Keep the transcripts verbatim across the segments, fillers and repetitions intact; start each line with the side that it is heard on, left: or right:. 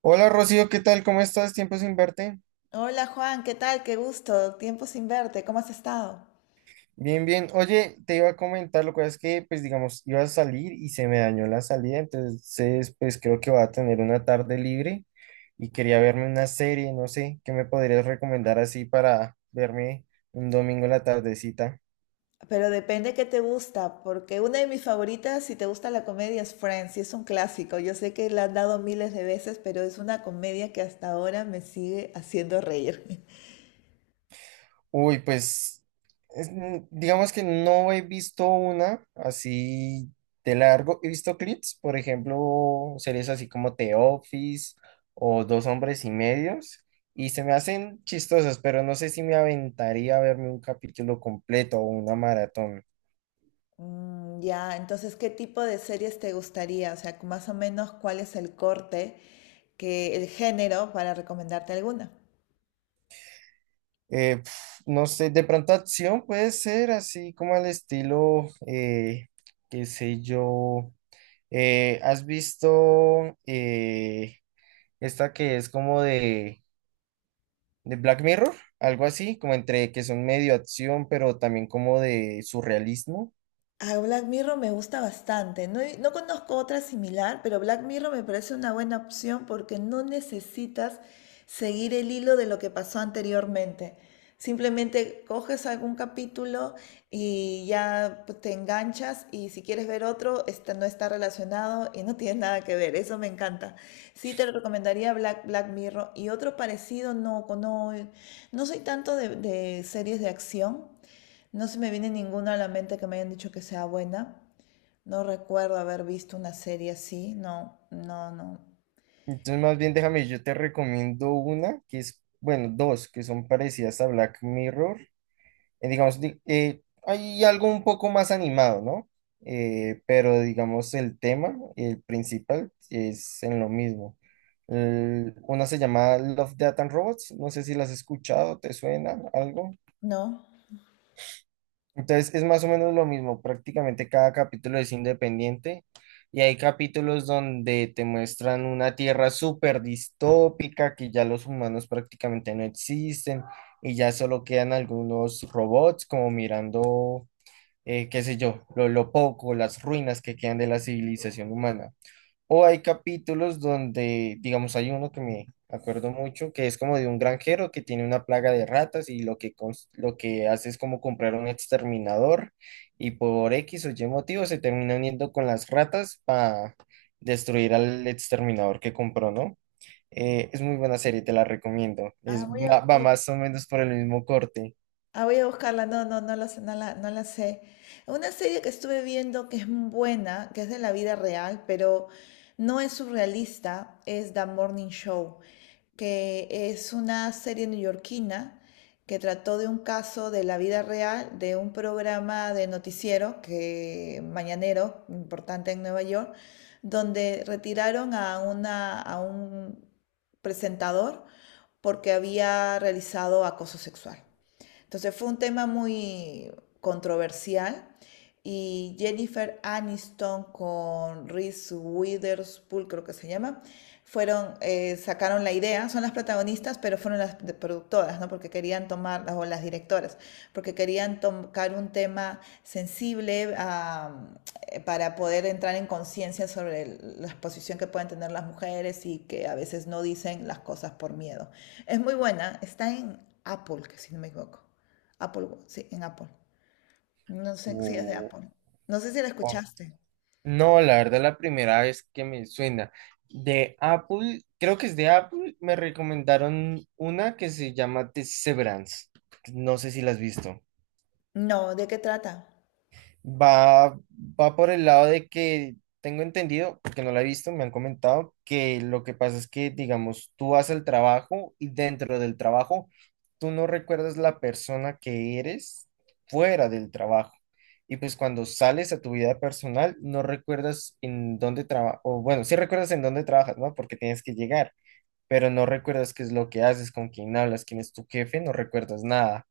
right: Hola Rocío, ¿qué tal? ¿Cómo estás? Tiempo sin verte.
left: Hola Juan, ¿qué tal? Qué gusto. Tiempo sin verte. ¿Cómo has estado?
right: Bien, bien. Oye, te iba a comentar, lo que es que, pues digamos, iba a salir y se me dañó la salida, entonces, pues creo que voy a tener una tarde libre y quería verme una serie, no sé, ¿qué me podrías recomendar así para verme un domingo en la tardecita?
left: Pero depende qué te gusta, porque una de mis favoritas, si te gusta la comedia, es Friends, y es un clásico. Yo sé que la han dado miles de veces, pero es una comedia que hasta ahora me sigue haciendo reír.
right: Uy, pues es- mm, digamos que no he visto una así de largo. He visto clips, por ejemplo, series así como The Office o Dos Hombres y Medios, y se me hacen chistosas, pero no sé si me aventaría a verme un capítulo completo o una maratón.
left: Mm, ya, entonces, ¿qué tipo de series te gustaría? O sea, más o menos, ¿cuál es el corte, que el género para recomendarte alguna?
right: Eh, pf, no sé, de pronto acción puede ser así como al estilo, eh, qué sé yo, eh, ¿has visto... eh, esta que es como de, de Black Mirror, algo así, como entre que son medio acción, pero también como de surrealismo.
left: Ah, Black Mirror me gusta bastante. No, he- no conozco otra similar, pero Black Mirror me parece una buena opción porque no necesitas seguir el hilo de lo que pasó anteriormente. Simplemente coges algún capítulo y ya pues, te enganchas y si quieres ver otro, este no está relacionado y no tiene nada que ver. Eso me encanta. Sí te lo recomendaría Black, Black Mirror y otro parecido, no, no, no soy tanto de de series de acción. No se me viene ninguna a la mente que me hayan dicho que sea buena. No recuerdo haber visto una serie así. No, no, no.
right: Entonces, más bien déjame, yo te recomiendo una que es, bueno, dos que son parecidas a Black Mirror. Eh, digamos, di- eh, hay algo un poco más animado, ¿no? Eh, pero digamos, el tema, el principal, es en lo mismo. El- una se llama Love, Death and Robots. No sé si las has escuchado, ¿te suena algo?
left: No.
right: Entonces es más o menos lo mismo, prácticamente cada capítulo es independiente y hay capítulos donde te muestran una tierra súper distópica, que ya los humanos prácticamente no existen y ya solo quedan algunos robots como mirando, eh, qué sé yo, lo, lo poco, las ruinas que quedan de la civilización humana. O hay capítulos donde, digamos, hay uno que me acuerdo mucho, que es como de un granjero que tiene una plaga de ratas y lo que, cons- lo que hace es como comprar un exterminador y por X o Y motivo se termina uniendo con las ratas para destruir al exterminador que compró, ¿no? Eh, es muy buena serie, te la recomiendo.
left: Ah,
right: Es,
left: voy a,
right: va, va
left: voy a-
right: más o menos por el mismo corte.
left: ah, voy a buscarla. No, no, no la, sé- no la, no la sé. Una serie que estuve viendo que es muy buena, que es de la vida real, pero no es surrealista, es The Morning Show, que es una serie neoyorquina que trató de un caso de la vida real de un programa de noticiero que mañanero importante en Nueva York, donde retiraron a una a un presentador porque había realizado acoso sexual. Entonces fue un tema muy controversial y Jennifer Aniston con Reese Witherspoon, creo que se llama, fueron, eh, sacaron la idea, son las protagonistas, pero fueron las productoras, ¿no? Porque querían tomar, o las directoras, porque querían tocar un tema sensible ah, eh, para poder entrar en conciencia sobre el- la exposición que pueden tener las mujeres y que a veces no dicen las cosas por miedo. Es muy buena, está en Apple, que si no me equivoco. Apple, Watch, sí, en Apple. No sé si es de
right: O
left: Apple. No sé si la escuchaste.
right: no, la verdad, la primera vez que me suena. De Apple, creo que es de Apple, me recomendaron una que se llama Severance. No sé si la has visto.
left: No, ¿de qué trata?
right: Va, va por el lado de que tengo entendido, porque no la he visto, me han comentado que lo que pasa es que, digamos, tú vas al trabajo y dentro del trabajo tú no recuerdas la persona que eres fuera del trabajo. Y pues cuando sales a tu vida personal, no recuerdas en dónde trabajas, o bueno, sí recuerdas en dónde trabajas, ¿no? Porque tienes que llegar, pero no recuerdas qué es lo que haces, con quién hablas, quién es tu jefe, no recuerdas nada.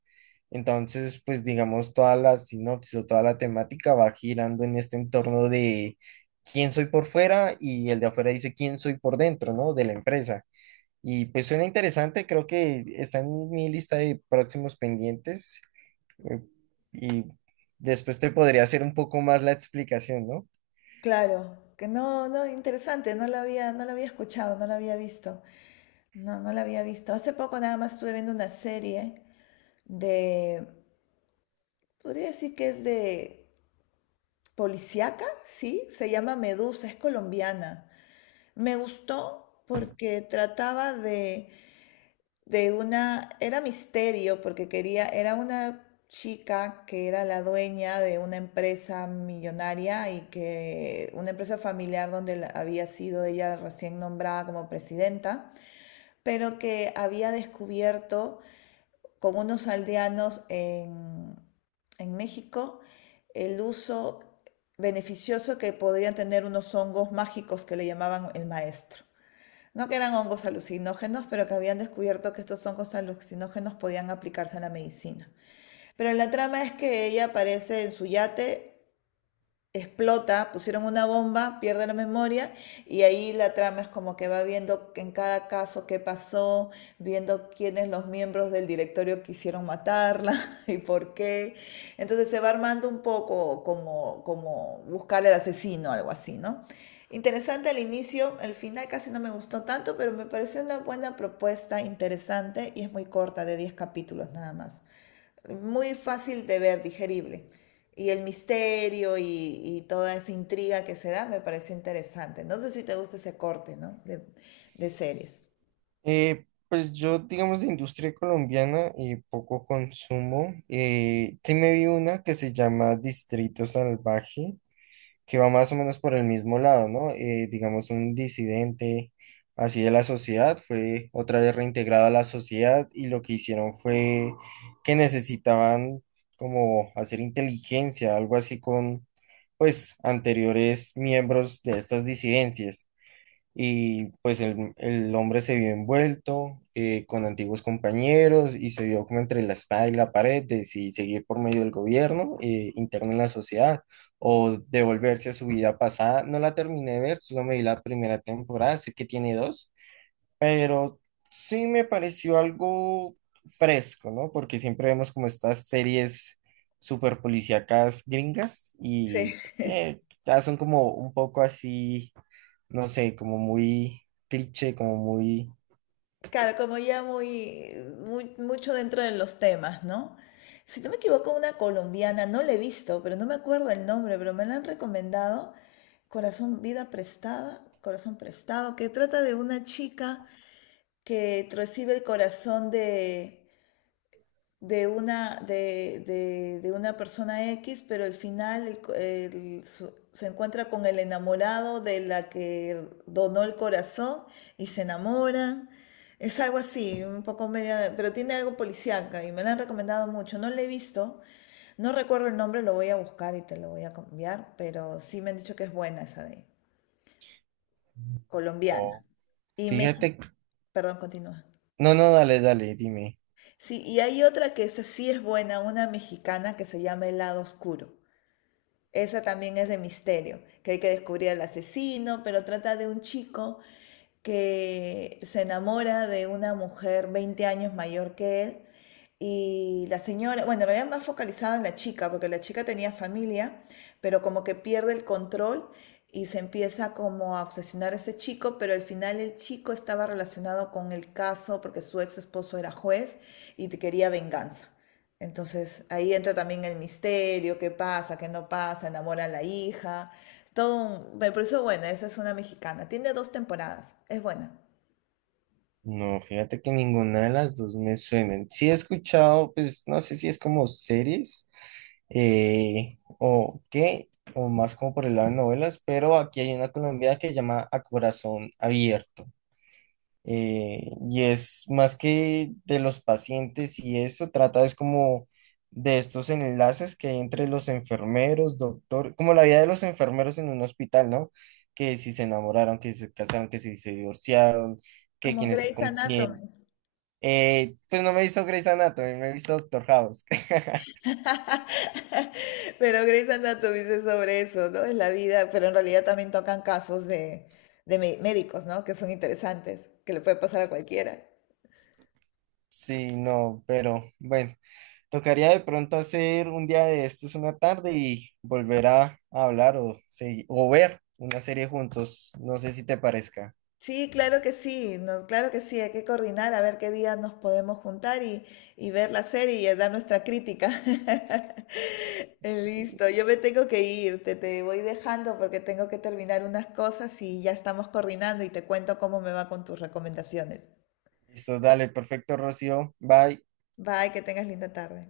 right: Entonces, pues digamos, toda la sinopsis o toda la temática va girando en este entorno de quién soy por fuera y el de afuera dice quién soy por dentro, ¿no? De la empresa. Y pues suena interesante, creo que está en mi lista de próximos pendientes eh, y después te podría hacer un poco más la explicación, ¿no?
left: Claro, que no, no, interesante, no la había, no la había escuchado, no la había visto. No, no la había visto. Hace poco nada más estuve viendo una serie de, podría decir que es de policíaca, sí, se llama Medusa, es colombiana. Me gustó porque trataba de de una, era misterio porque quería, era una chica que era la dueña de una empresa millonaria y que una empresa familiar donde la- había sido ella recién nombrada como presidenta, pero que había descubierto con unos aldeanos en, en México el uso beneficioso que podrían tener unos hongos mágicos que le llamaban el maestro. No que eran hongos alucinógenos, pero que habían descubierto que estos hongos alucinógenos podían aplicarse a la medicina. Pero la trama es que ella aparece en su yate, explota, pusieron una bomba, pierde la memoria y ahí la trama es como que va viendo en cada caso qué pasó, viendo quiénes los miembros del directorio quisieron matarla y por qué. Entonces se va armando un poco como, como buscar al asesino, algo así, ¿no? Interesante al inicio, el final casi no me gustó tanto, pero me pareció una buena propuesta, interesante y es muy corta, de diez capítulos nada más, muy fácil de ver, digerible. Y el misterio y, y toda esa intriga que se da me pareció interesante. No sé si te gusta ese corte, ¿no? De, de series.
right: Eh, pues yo, digamos, de industria colombiana y poco consumo. Eh, sí me vi una que se llama Distrito Salvaje, que va más o menos por el mismo lado, ¿no? Eh, digamos, un disidente así de la sociedad fue otra vez reintegrado a la sociedad y lo que hicieron fue que necesitaban como hacer inteligencia, algo así con, pues, anteriores miembros de estas disidencias y pues el, el hombre se vio envuelto eh, con antiguos compañeros y se vio como entre la espada y la pared de si seguir por medio del gobierno eh, interno en la sociedad o devolverse a su vida pasada. No la terminé de ver, solo me vi la primera temporada, sé que tiene dos, pero sí me pareció algo fresco, ¿no? Porque siempre vemos como estas series super policíacas gringas
left: Sí.
right: y eh, ya son como un poco así, no sé, como muy cliché, como muy...
left: Claro, como ya muy, muy- mucho dentro de los temas, ¿no? Si no me equivoco, una colombiana, no la he visto, pero no me acuerdo el nombre, pero me la han recomendado, Corazón, Vida Prestada, Corazón Prestado, que trata de una chica que recibe el corazón de, de una, de, de- de una persona X, pero al final el co- el su- se encuentra con el enamorado de la que donó el corazón y se enamoran. Es algo así, un poco media, pero tiene algo policíaca y me la han recomendado mucho. No la he visto, no recuerdo el nombre, lo voy a buscar y te lo voy a cambiar, pero sí me han dicho que es buena esa de colombiana.
right: no.
left: Y México,
right: Fíjate,
left: perdón, continúa.
right: no, no, dale, dale, dime.
left: Sí, y hay otra que esa sí es buena, una mexicana que se llama El lado oscuro. Esa también es de misterio, que hay que descubrir al asesino, pero trata de un chico que se enamora de una mujer veinte años mayor que él y la señora, bueno, en realidad más focalizado en la chica, porque la chica tenía familia, pero como que pierde el control y se empieza como a obsesionar a ese chico, pero al final el chico estaba relacionado con el caso porque su ex esposo era juez y te quería venganza. Entonces ahí entra también el misterio, qué pasa, qué no pasa, enamora a la hija, todo un... Me pareció buena, esa es una mexicana, tiene dos temporadas, es buena.
right: No, fíjate que ninguna de las dos me suenan. Sí he escuchado, pues no sé si es como series eh, o qué, o más como por el lado de novelas, pero aquí hay una colombiana que se llama A Corazón Abierto. Eh, y es más que de los pacientes y eso, trata es como de estos enlaces que hay entre los enfermeros, doctor, como la vida de los enfermeros en un hospital, ¿no? Que si se enamoraron, que si se casaron, que si se divorciaron, que
left: Como
right: quién está
left: Grey's
right: con quién.
left: Anatomy.
right: Eh, pues no me he visto Grey's Anatomy, me he visto Doctor House.
left: Pero Grey's Anatomy es sobre eso, ¿no? Es la vida, pero en realidad también tocan casos de, de mé- médicos, ¿no? Que son interesantes, que le puede pasar a cualquiera.
right: Sí, no, pero bueno. Tocaría de pronto hacer un día de estos una tarde y volver a, a hablar o, segui- o ver una serie juntos. No sé si te parezca.
left: Sí, claro que sí, no, claro que sí, hay que coordinar a ver qué día nos podemos juntar y, y ver la serie y eh, dar nuestra crítica. Listo, yo me tengo que ir, te, te voy dejando porque tengo que terminar unas cosas y ya estamos coordinando y te cuento cómo me va con tus recomendaciones.
right: Listo, dale, perfecto, Rocío. Bye.
left: Bye, que tengas linda tarde.